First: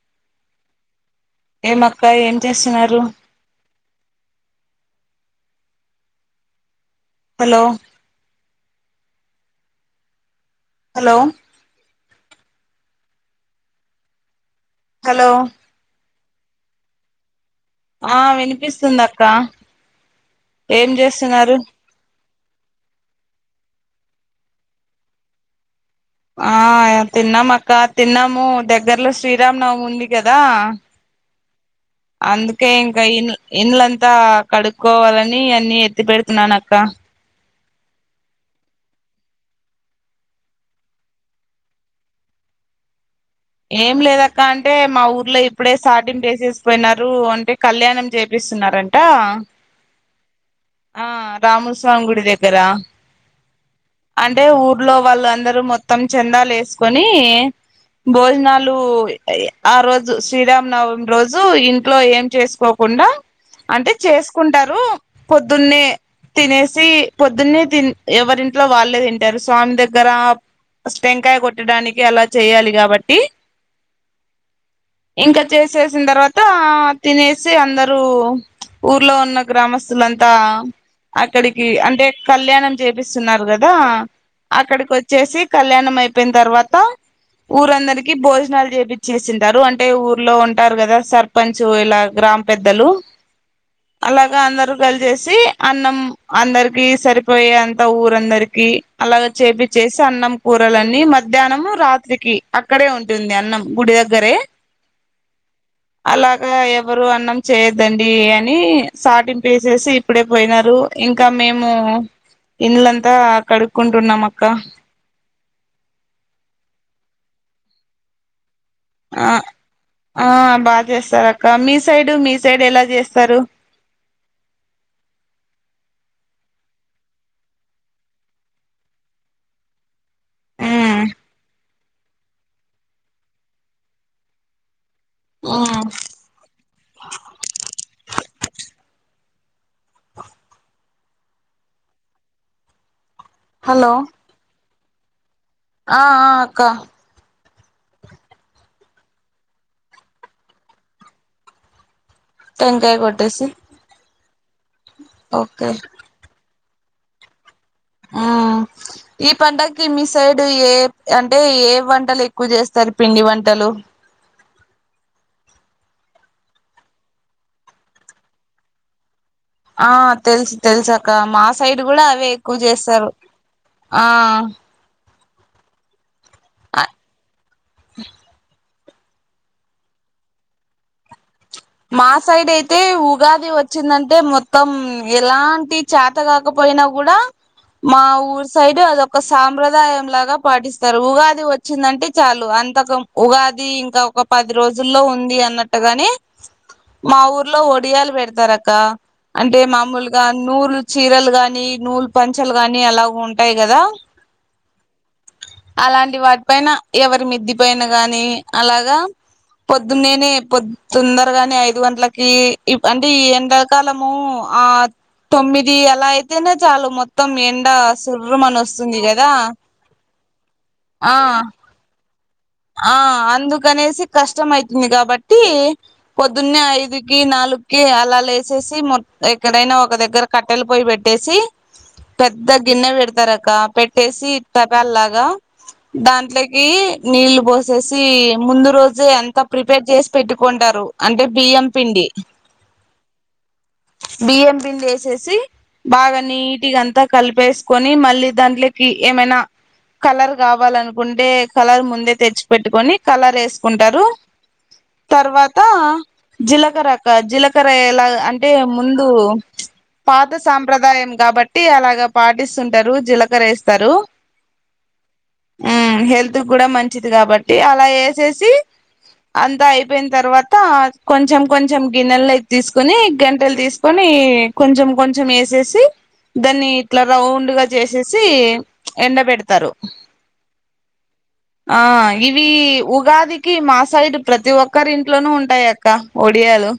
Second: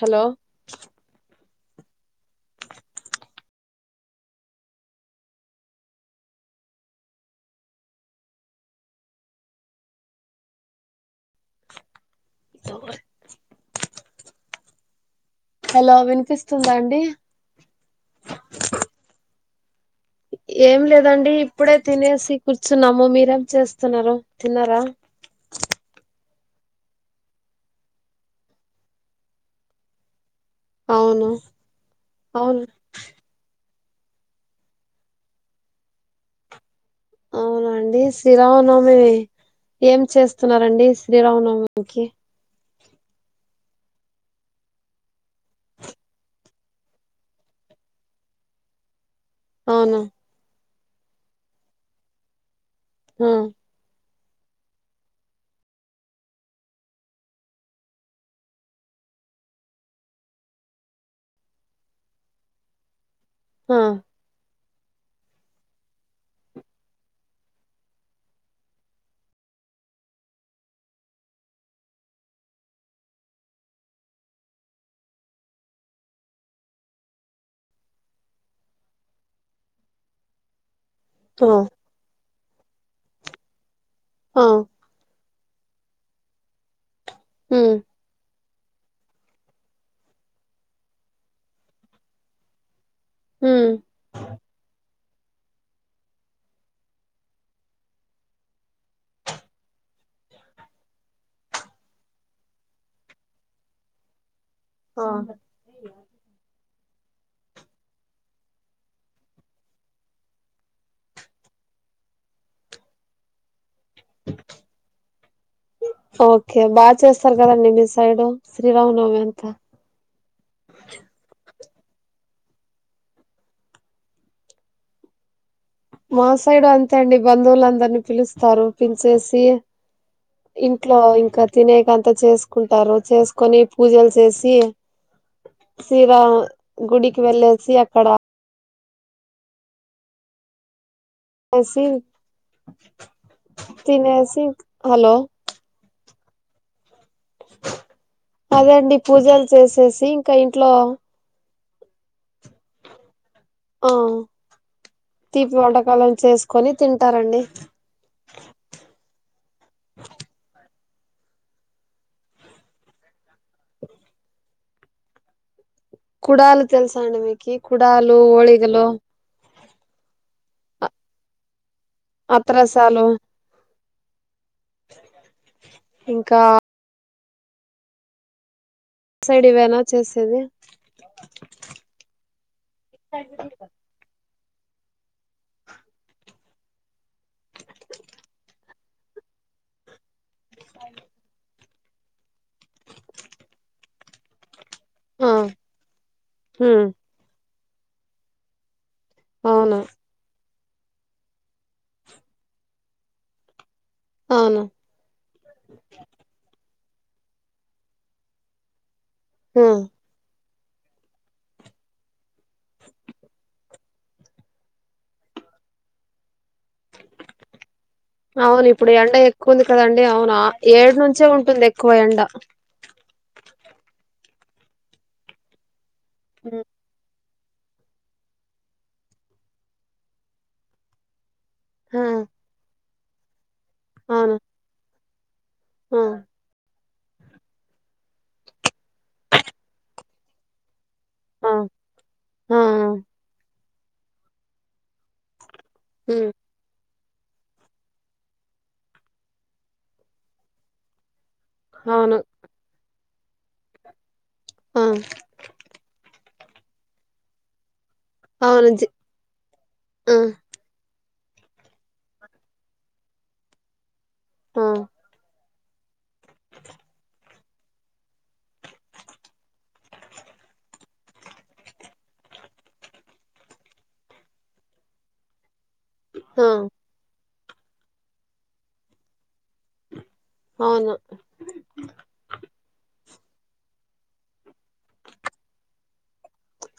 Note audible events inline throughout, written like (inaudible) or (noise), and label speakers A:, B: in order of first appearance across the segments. A: Hello
B: ఏం అక్క ఏం చేస్తున్నారు హలో హలో
A: దోర్
B: హలో
A: హలో విన్ పిస్తుందా అండి
B: ఆ వినిపిస్తుంది అక్క
A: ఏం లేదండి ఇప్పుడే తినేసి కూర్చున్నాము మీరేం చేస్తున్నారు తిన్నారా
B: ఆ తిన్నాం అక్క తిన్నాము దగ్గర్లో శ్రీరామ్ నవమి ఉంది కదా
A: అవును అవును
B: అందుకే ఇంకా ఇల్ ఇల్లం అంత కడుక్కోవాలని అన్ని ఎత్తి పెడుతున్నాను అక్క
A: అవునండి శ్రీరామనవమి, ఏం చేస్తున్నారంండి శ్రీరామనవమికి.
B: ఏం లేదక్క అంటే మా ఊర్లో ఇప్పుడే సాటింపు ఏసేసి, పోయినారు అంటే కళ్యాణం చేపిస్తున్నారంట.
A: అవునా
B: ఆ రాముస్వామి గుడి దగ్గర
A: ఊ
B: అంటే ఊర్లో వాళ్ళు అందరూ మొత్తం చందాలు ఏసుకొని భోజనాలు ఆ రోజు శ్రీరామనవమి రోజు ఇంట్లో ఏం చేసుకోకుండా
A: ఆ
B: అంటే చేసుకుంటారు పొద్దున్నే తినేసి పొద్దున్నే తి ఎవరింట్లో వాళ్ళే తింటారు స్వామి దగ్గర టెంకాయ కొట్టడానికి అలా చేయాలి కాబట్టి ఇంకా చేసేసిన తర్వాత తినేసి అందరూ ఊర్లో ఉన్న గ్రామస్ స్తులంత
A: ఆ
B: అక్కడికి అంటే కళ్యాణం చేపిస్తున్నారు కదా
A: ఆ
B: అక్కడికి వచ్చేసి కళ్యాణం అయిపోయిన తర్వాత
A: ఉమ్
B: ఊరందరికి భోజనాలు చేపి చేసింటారు అంటే ఊర్లో ఉంటారు కదా సర్పంచ్ ఇలా గ్రామ పెద్దలు
A: ఉమ్
B: అలాగా అందరు లలి చేసి అన్నం అందరికి సరిపోయే అంత ఊరందరికి అలాగ చేపి చేసి అన్నం కూరలన్నీ మధ్యాహ్నం రాత్రికి అక్కడే ఉంటుంది అన్నం గుడి దగ్గరే
A: ఆ
B: అలాగా ఎవరు అన్నం చేయొద్దండి అని సాటిం వేసేసి ఇప్పుడే పోయినారు ఇంకా మేము ఇల్లంతా కడుక్కుంటున్నాం అక్క
A: ఓకే బాగా చేస్తారు కదండి మీ సైడు శ్రీరామనవమి
B: ఆ
A: అంతా
B: ఆ బాగా చేస్తారు అక్క మీ సైడు మీ సైడ్ ఎలా చేస్తారు
A: మా సైడు అంతే అండి బంధువులందరిని పిలుస్తారు పిలిచేసి ఇంట్లో
B: ఉమ్
A: ఇంకా తినే కంత చేసుకుంటారు చేసుకొని పూజలు చేసి
B: ఉమ్
A: శ్రీరామ్ గుడికి వెళ్ళేసి అక్కడ అసి
B: హలో
A: తినేసి హలో
B: ఆ ఆ అక్క
A: అదేండి పూజలు చేసేసి ఇంకా ఇంట్లో
B: టంకాయ కొట్టేసి
A: అ తీపి
B: ఓకే
A: వంటకాలం చేసి కొని తింటారండి
B: ఈ పంటకి మీ సైడ్ ఏ అంటే ఏ వంటలు ఎక్కువ చేస్తారు పిండి వంటలు
A: కుడాలు తెల్సా అండమీకి కుడాలు హోళిగలు
B: ఆ తెలుసు తెలుసాక్క మా సైడ్ కూడా అవే ఎక్కువ
A: అత్రసాలు
B: చేస్తారు ఆ
A: ఇంకా
B: ఆ
A: సైడ్ ఇవేనా చేసేది
B: మా సైడ్ అయితే ఉగాది వచ్చిందంటే మొత్ మొత్తం ఎలాంటి చేత కాకపోయినా కూడా మా ఊర్ సైడ్ అదొక సాంప్రదాయం లాగా గా పాటిస్తారు ఉగాది వచ్చి వచ్చిందంటే చాలు అంతక ఉగాది ఇంకా ఒక పది ఈ రోజుల్లో ఉంది అన్నట్టుగాని
A: హ
B: మా ఊర్లో ఒడియాలు పెడతారు అక్క అంటే
A: అవును
B: మామూలుగా నూలు చీరలు గాని నూలు పంచలు గాని అలాగ ఉంటాయి కదా
A: అవును
B: అలాంటి వాటి పైన ఎవరి మిద్దిపోయిన గాని అలాగా
A: ఉమ్
B: పోద్దునేనే పోద్ తుందరగానే ఐదు గంటలకి అంటే ఈ ఎండలకాలము ఆ తొమ్మిది అలా అయితేనే చాలు మొత్తం ఎండ సుర్రుమని
A: అవును ఇప్పుడు
B: వస్తుంది
A: ఎండ
B: కదా
A: ఎక్కువుంది కదండి అవును ఏడు
B: ఆ
A: నుంచే ఉంటుంది ఎక్కువ ఎండ
B: ఆ అందుకనేసి కష్టం అయితుంది కాబట్టి
A: ఉమ్
B: పొద్దున్నే ఐదుకి నాలుగుకి అలా లేసేసి మొ ఎక్కడైనా ఒక దగ్గర కట్టెలు పోయి పెట్టేసి
A: ఆ
B: పెద్ద గిన్న పేడ్ తరక పెట్టేసి
A: అవును
B: తపాల్లగ
A: ఆ
B: హలో దాంట్లోకి నీళ్లు పోసేసి ముందు రోజే అంత ప్రిపేర్ చేసి పెట్టుకుంటారు అంటే
A: ఆ
B: బియ్యం పిండి
A: ఆ
B: బియ్యం పిండి ఏసేసి బాగా
A: హ్మ్
B: నీటిగా అంతా కలిపేసుకొని మళ్ళీ దాంట్లేకి ఏమైనా కలర్ కావాలనుకుంటే అంటే కలర్ మో ముందే
A: అవును
B: తెచ్చిపెట్టుకొని కలర్ వేసుకుంటారు
A: ఆ
B: తర్వాత జీలకర్ర అక్క జీలకర్ర అలా అంటే
A: అవును జి
B: ముందు
A: ఆ
B: పాత సాంప్రదాయం కాబట్టి అలాగా పాటిస్తుంటారు జీలకర్ర వేస్తారు
A: మ్మ్
B: ఆ హెల్త్ కూడా మంచిది మంచిది కాబట్టి అలా వేసేసి అంతా అయిపోయిన తర్వాత కొంచెం కొంచెం గిన్నెల్లోకి తీసుకొని గంటెలు తీసుకొని కొంచెం కొంచెం వేసేసి
A: ఆ
B: దాన్ని ఇట్లా రౌండ్ డుగా చేసేసి ఎండ పెడతారు
A: అవును
B: ఆ ఇవి ఉగాదికి మా సైడ్ ప్రతి ఒక్కరి ఇంట్లోనూ ఉంటాయి అక్క ఒడియాలు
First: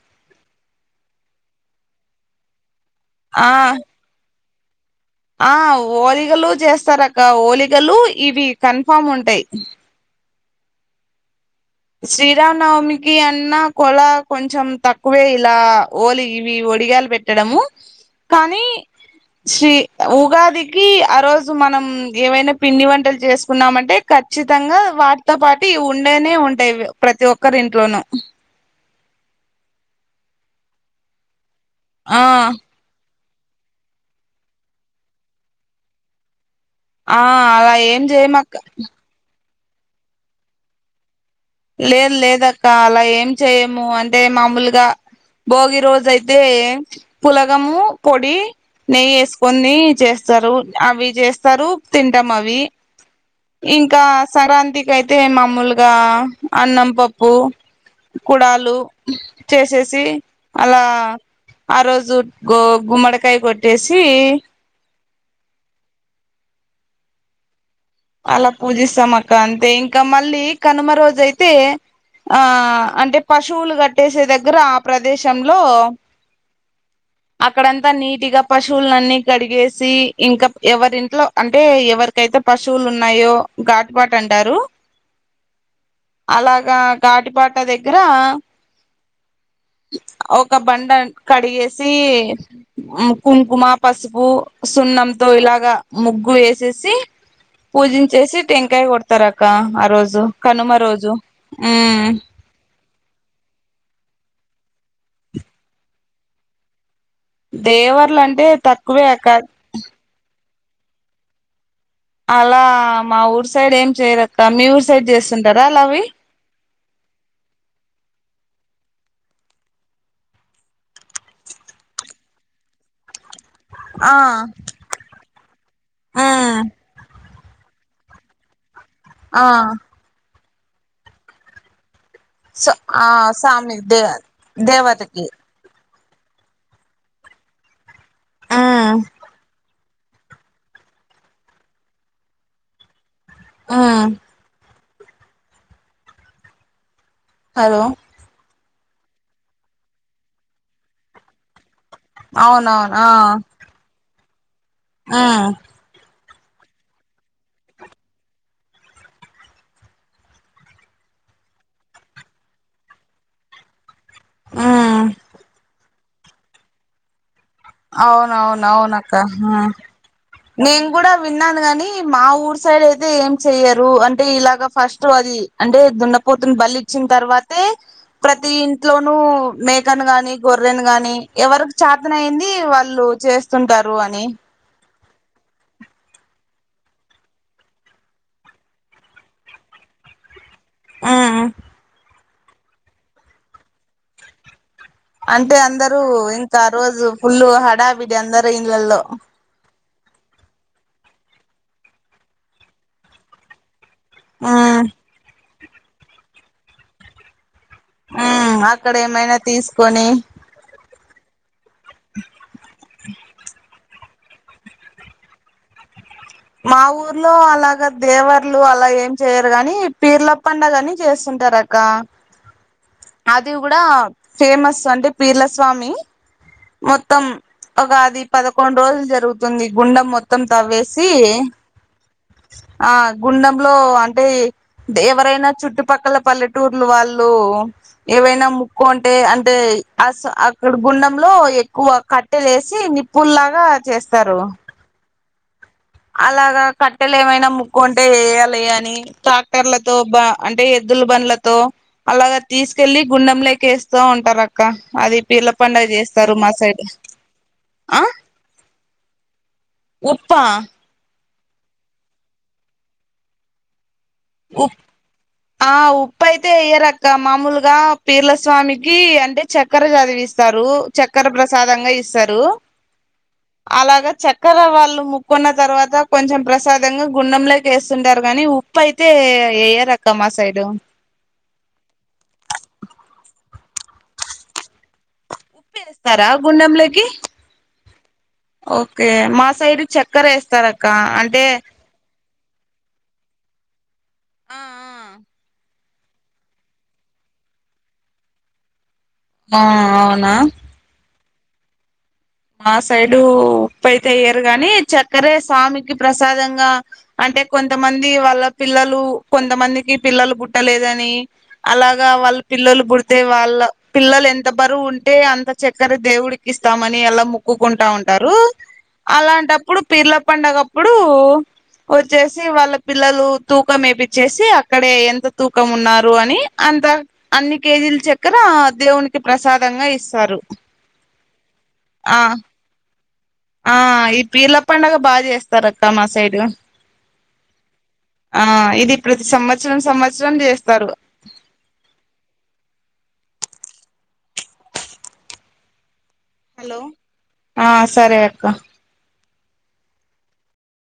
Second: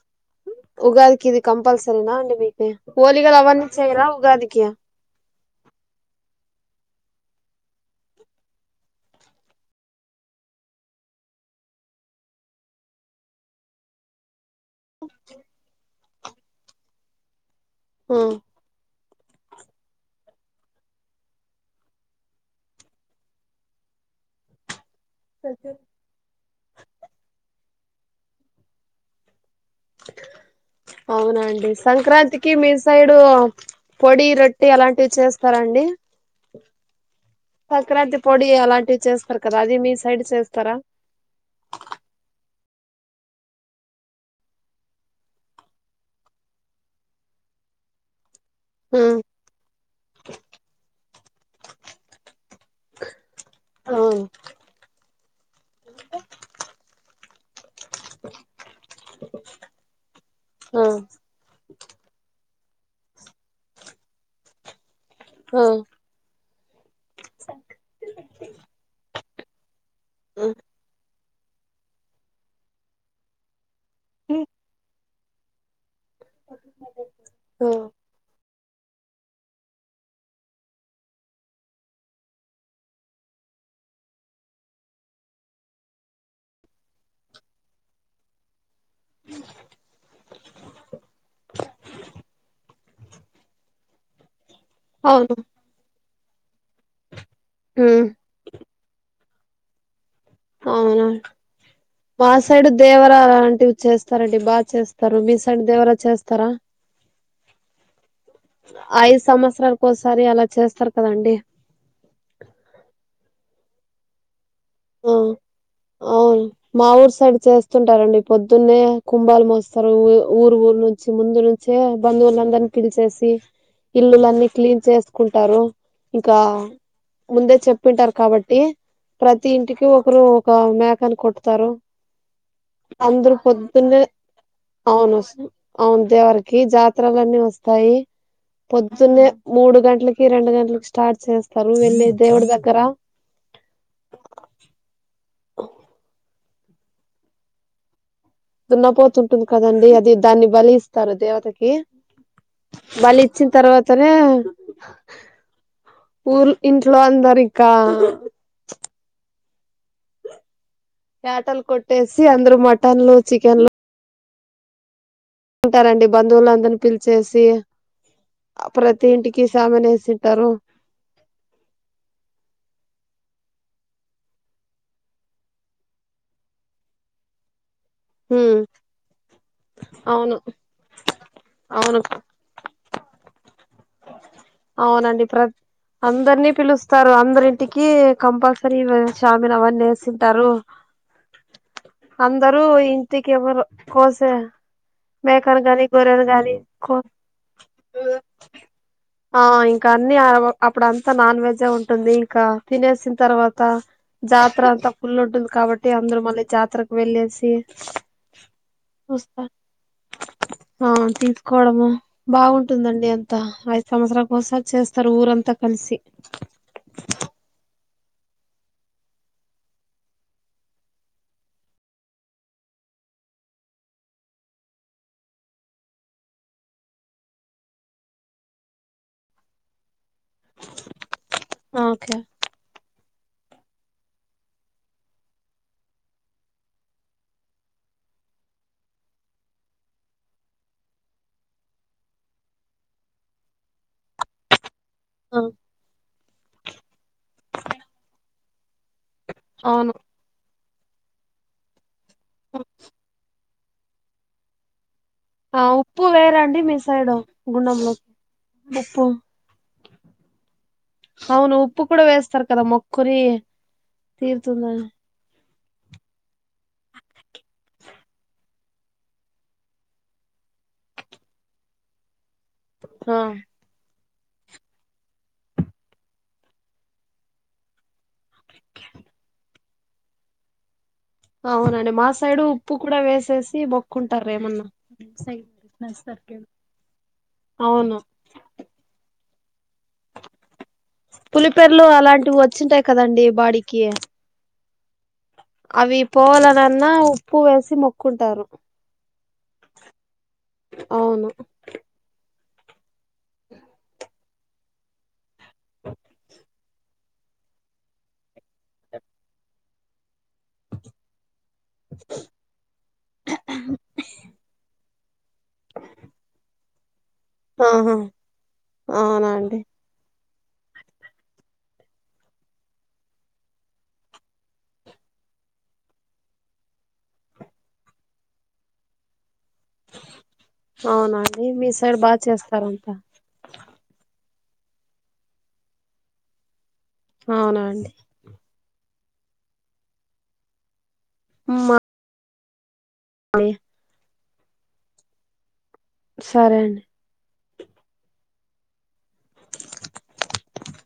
A: ఉగాదికి ఇది కంపల్సరీనా అండి మీకి ఓలిగలు
B: ఆ
A: అవన్ని చేయరా ఉగాదికి కే
B: ఆ ఓలిగలు చేస్తారక్క ఓలిగలు ఇవి కన్ఫామ్ ఉంటాయి శ్రీరామనవమికి అన్న కొల కొంచెం తక్కువే ఇలా ఓలి ఇవి ఒడిగ్యాలు పెట్టడము కానీ శ్రీ ఉగాదికి ఆ రోజు మనం ఏవైనా పిండి వంటలు చేసుకున్నామంటే ఖచ్చితంగా వాటితో పాటి ఇవి ఉండేనే ఉంట టయి ప్రతి ఒక్కరు ఇంట్లోనూ
A: అవునండి
B: ఆ
A: సంక్రాంతికి మీసైడ్ ఇప్పుడు పొడి రొట్టి అలాంటివి చేస్తారా అండి
B: ఆ అలా ఏం చేయమక్క
A: కద అది మీ సైడ్ చేస్తారా
B: లేదు లేదక్క అలా ఏం చెయము అంటే మామూలుగా భోగి రోజు అయితే పులగము పొడి
A: ఆ
B: నెయ్యి వేసుకొని చేస్తారు అవి చేస్ సరూప్ తింటమవి ఇంకా
A: అవును
B: సంక్రాంతికి అయితే మామూలుగా పంపప్పు కుడాలు చేసేసి అలా
A: ఆ
B: ఆ రోజు గో గుమ్మడికాయ కొట్టేసి
A: ఆ
B: కంతే ఇక మళ్ళీ
A: ఆ
B: కనుమ రోజు అయితే అతే ఆ అంటే పశువులు కట్టేసే దగ్గర ఆ ప్రదేశంలో
A: ఆ,
B: అక్కడంతా నీటిగా పశువులన్ని కడిగేసి ఇంకా ఎవరింట్లో అంటే ఎవరికైతే పుసువు శువులు ఉన్నాయో ఘాటిపాట అంటారు అలాగా ఘాటిపాట దగ్గర ఒక బండ కడిగేసి కుంకుమ పసుపు సున్నంతో
A: అవును
B: ఇలాగా ముగ్గు వేసి చేసి
A: హ్మ్
B: పూజించేసి టెంకాయ కొడతారు అక్క ఇకా ఆ రోజు కనుమ
A: అవును
B: రోజు
A: మా సైడ్ దేవరా లాంటివి చేస్తారంండి బాగా చేస్తారు మీసం దేవరా చేస్తారా
B: దేవర్లు అంటే తక్కువే
A: ఐదు
B: అక్క
A: సంవత్సరాలకు ఒకసారి అలా చేస్తారు కదాండి
B: అలా మా ఊర్ సైడ్ ఏం చేయరు ఇ మీ ఊరు సైడ్
A: ఆ
B: చేస్తుంటారా అలావి
A: అవును మా ఊరు సైడ్ చేస్తుంటారండి పొద్దున్నే కుంభాలు మోస్తారుఊ ఊరు ఊరు నుంచి ముందు నుంచే బంధువులందరినీ పిలిచేసి
B: ఆ
A: ఇల్లులన్నీ క్లీన్ చేసుకుంటారు ఇంకా
B: ఉమ్
A: ముందే చెప్పింటారు కాబట్టి
B: ఆ
A: దీంటికి ఒకరు మ్యాకన్ కొట్తారు
B: స ఆ సామి దేవ దేవతకి
A: అవుందిేవరికి జాతలున్నీ వస్తాయి
B: ఉమ్
A: పొద్దున్న మూడు గంట లకి రెండు గంటలకి స్టార్ట్ చేస్తారు వెళ్ళి దేవుడి దగ్గర
B: ఆ
A: అఓ
B: హలో
A: దున్నపోతుంటుంది కదండి అది దాన్ని బలి ఇస్తారు దేవతకి
B: అవునవునా
A: సనే
B: ఆ
A: ఊర్ ఇంట్లో అందరు ఇకా యట్టలు కొట్టేసి అందరు మటన్లు చికెన్లు
B: హ్మ్
A: ఉంటారండి బంధువులందరిని పిలిచేసి
B: అవునవును
A: ప్రతి
B: అవునక్క
A: ఇంటికి సామాను వేసింటారు
B: నేను కూడా విన్నాను కాగాని మా ఊరు సైడ్ అయితే అయితే ఏం చెయ్యరు అంటే ఇలాగ ఫస్ట్ అది అంటే దున్నపోతున్న బలి ఇచ్చిన తర్వాతే ప్రతి
A: హ్మ్
B: ఇంట్లోనూ మేకను గాని
A: అవును
B: గొర్రెని గాని ఎవరికి
A: అవును
B: చేతనయింది వాళ్ళు చేస్తుంటారు అని
A: అవునండి ప్ర అందరినీ పిలుస్తారు అందరింటికి కంపల్సరీ చామిన అవన్నీ నేసింటారు
B: హ్మ్
A: అందరు ఇంటికి ఇవరు కోసే
B: అంటే
A: మేకను గాని
B: అందరు
A: గొర్రెను గాని
B: ఇంత
A: కో
B: రోజు ఫుల్ హడావిడి అందరు ఇల్ ఇళ్లలో
A: ఆ ఇంకా అన్ని అప్పుడ అంతా నాన్ వెజే ఉంటుంది ఇంకా తినేసిన తర్వాత జాతర్
B: ఉమ్
A: అంత ఫుల్ ఉంటుంది కాబట్టి అందరు మళ్ళీ జాతరకు వెళ్ళేసి
B: హ్మ్ అక్కడ ఏమైనా
A: చూస్తా
B: తీసుకొని
A: కోవడము బాగుంటుందండి అంత ఆ ఐదు సంవత్సరాల కోస్సార్ చేస్తారు ఊరంతా కలిసి
B: మా ఊర్లో అలాగ దేవర్లు అలా ఏం చేయరు గానీ పీర్ల పండగ కాని చేస్తుంటారు అక్క అది కూడా ఫేమస్ అంటే పీర్ల స్వామి మొత్తం ఒక అది పదకొండు రోజులు జరుగుతుంది గుండె మొత్తం మొత్తం తవ్వేసి
A: ఓకే
B: ఆ గుండెంలో అంటే ఎవరైనా చుట్టుపక్కల పల్లెటూర్లు వాళ్ళు ఏవైనా ముక్కు అంటే అంటే అ అక్కడ గుండెం లో ఎక్కువ కట్టెలే వేసి నిప్పుల్లాగా చేస్తారు
A: ఆ
B: అలాగా కట్టెలు ఏమైనా ముక్కు ఉంటే వేయాలి అని
A: అవును
B: ట్రాక్టర్లతో బా అంటే లు బనల త అలాగ తీసుకెళ్ళలి గుండెం లే చేస్తూ ఉంటారక్క అది పీర్ల
A: ఆ
B: పండగ
A: ఉప్పు
B: చేస్తారు మా
A: వేరండి మీ
B: సైడ్
A: సైడు గుండంలో
B: ఆ
A: ఉప్పు
B: ఉప్పా
A: అవును ఉప్పు కూడా వేస్తారు కదా మొకురి
B: ఉ
A: తీరుతుందా
B: ఆ ఉప్పు అయితే ఎయ్యరక్క మామూలుగా పీర్లస్వామికి అంటే చక్కెర చదివిస్తారు చక్కెర ప్రసాదంగా ఇస్తారు (unintelligible) అలాగా చక్కెర వాళ్ళు ముక్కున్న తర్వాత కొంచెం ప్రసాదంగా గుండంలోకి వేస్తుంటారు గానీ ఉప్పు అయితే అతే ఎయ్యరక్క మా సైడు
A: అవునండి మా సైడు ఉప్పు కూడా వేసేసి మొక్కుంటారు ఏమన్నా
B: ఉప్పు వేస్తారా గుండెంలోకి
A: అవును
B: ఓకే మా సైడ్ చక్కర వేస్తారు
A: పులిపెర్లు అలాంటివి వచ్చ వచ్చింటాయి కదండి బాడీకి
B: ఆ ఆ
A: అవి పోవలనన్నా ఉప్పు వేసి మొక్కుంటారు
B: ఆ అవునా
A: అవును
B: మా సైడు ఉప్పు అయితే ఎయ్యరు గాని చె క్కరే స్వామికి ప్రసాదంగా అంటే కొంతమంది వాళ్ళ పిల్లలు కొంతమందికి పిల్లలు పుట్టలేదని అలాగా వాళ్ళు పిల్లలు పుడితే వాళ్ళ పిల్లలు ఎంత బరువు ఉంటే అంత చక్కర దేవుడికి ఇస్తే మని ఎలా మక్కుకుంటా
A: ఆహా
B: ఉంటారు
A: అవునండి
B: అలాంటప్పుడు పీర్ల పండగప్పుడు వచ్చేసి వాళ్ళ పిల్లలు తూకం వేపిచ్చేసి అక్కడే ఎంత తూకం ఉన్నారు అని అంత అన్ని కేజీల చక్కెర దేవునికి ప్రసాదంగా ఇస్తారు
A: బా
B: ఆ
A: చేస్తారంట
B: ఆ ఈ పీర్ల పండగ బాగా చేస్తారు అక్క మా సైడు
A: అవునా అండి
B: ఆ ఇది ప్రతి సంవత్సరం సంవత్సరం చేస్తారు
A: మా అే సరే
B: హలో
A: అండి
B: ఆ సరే అక్క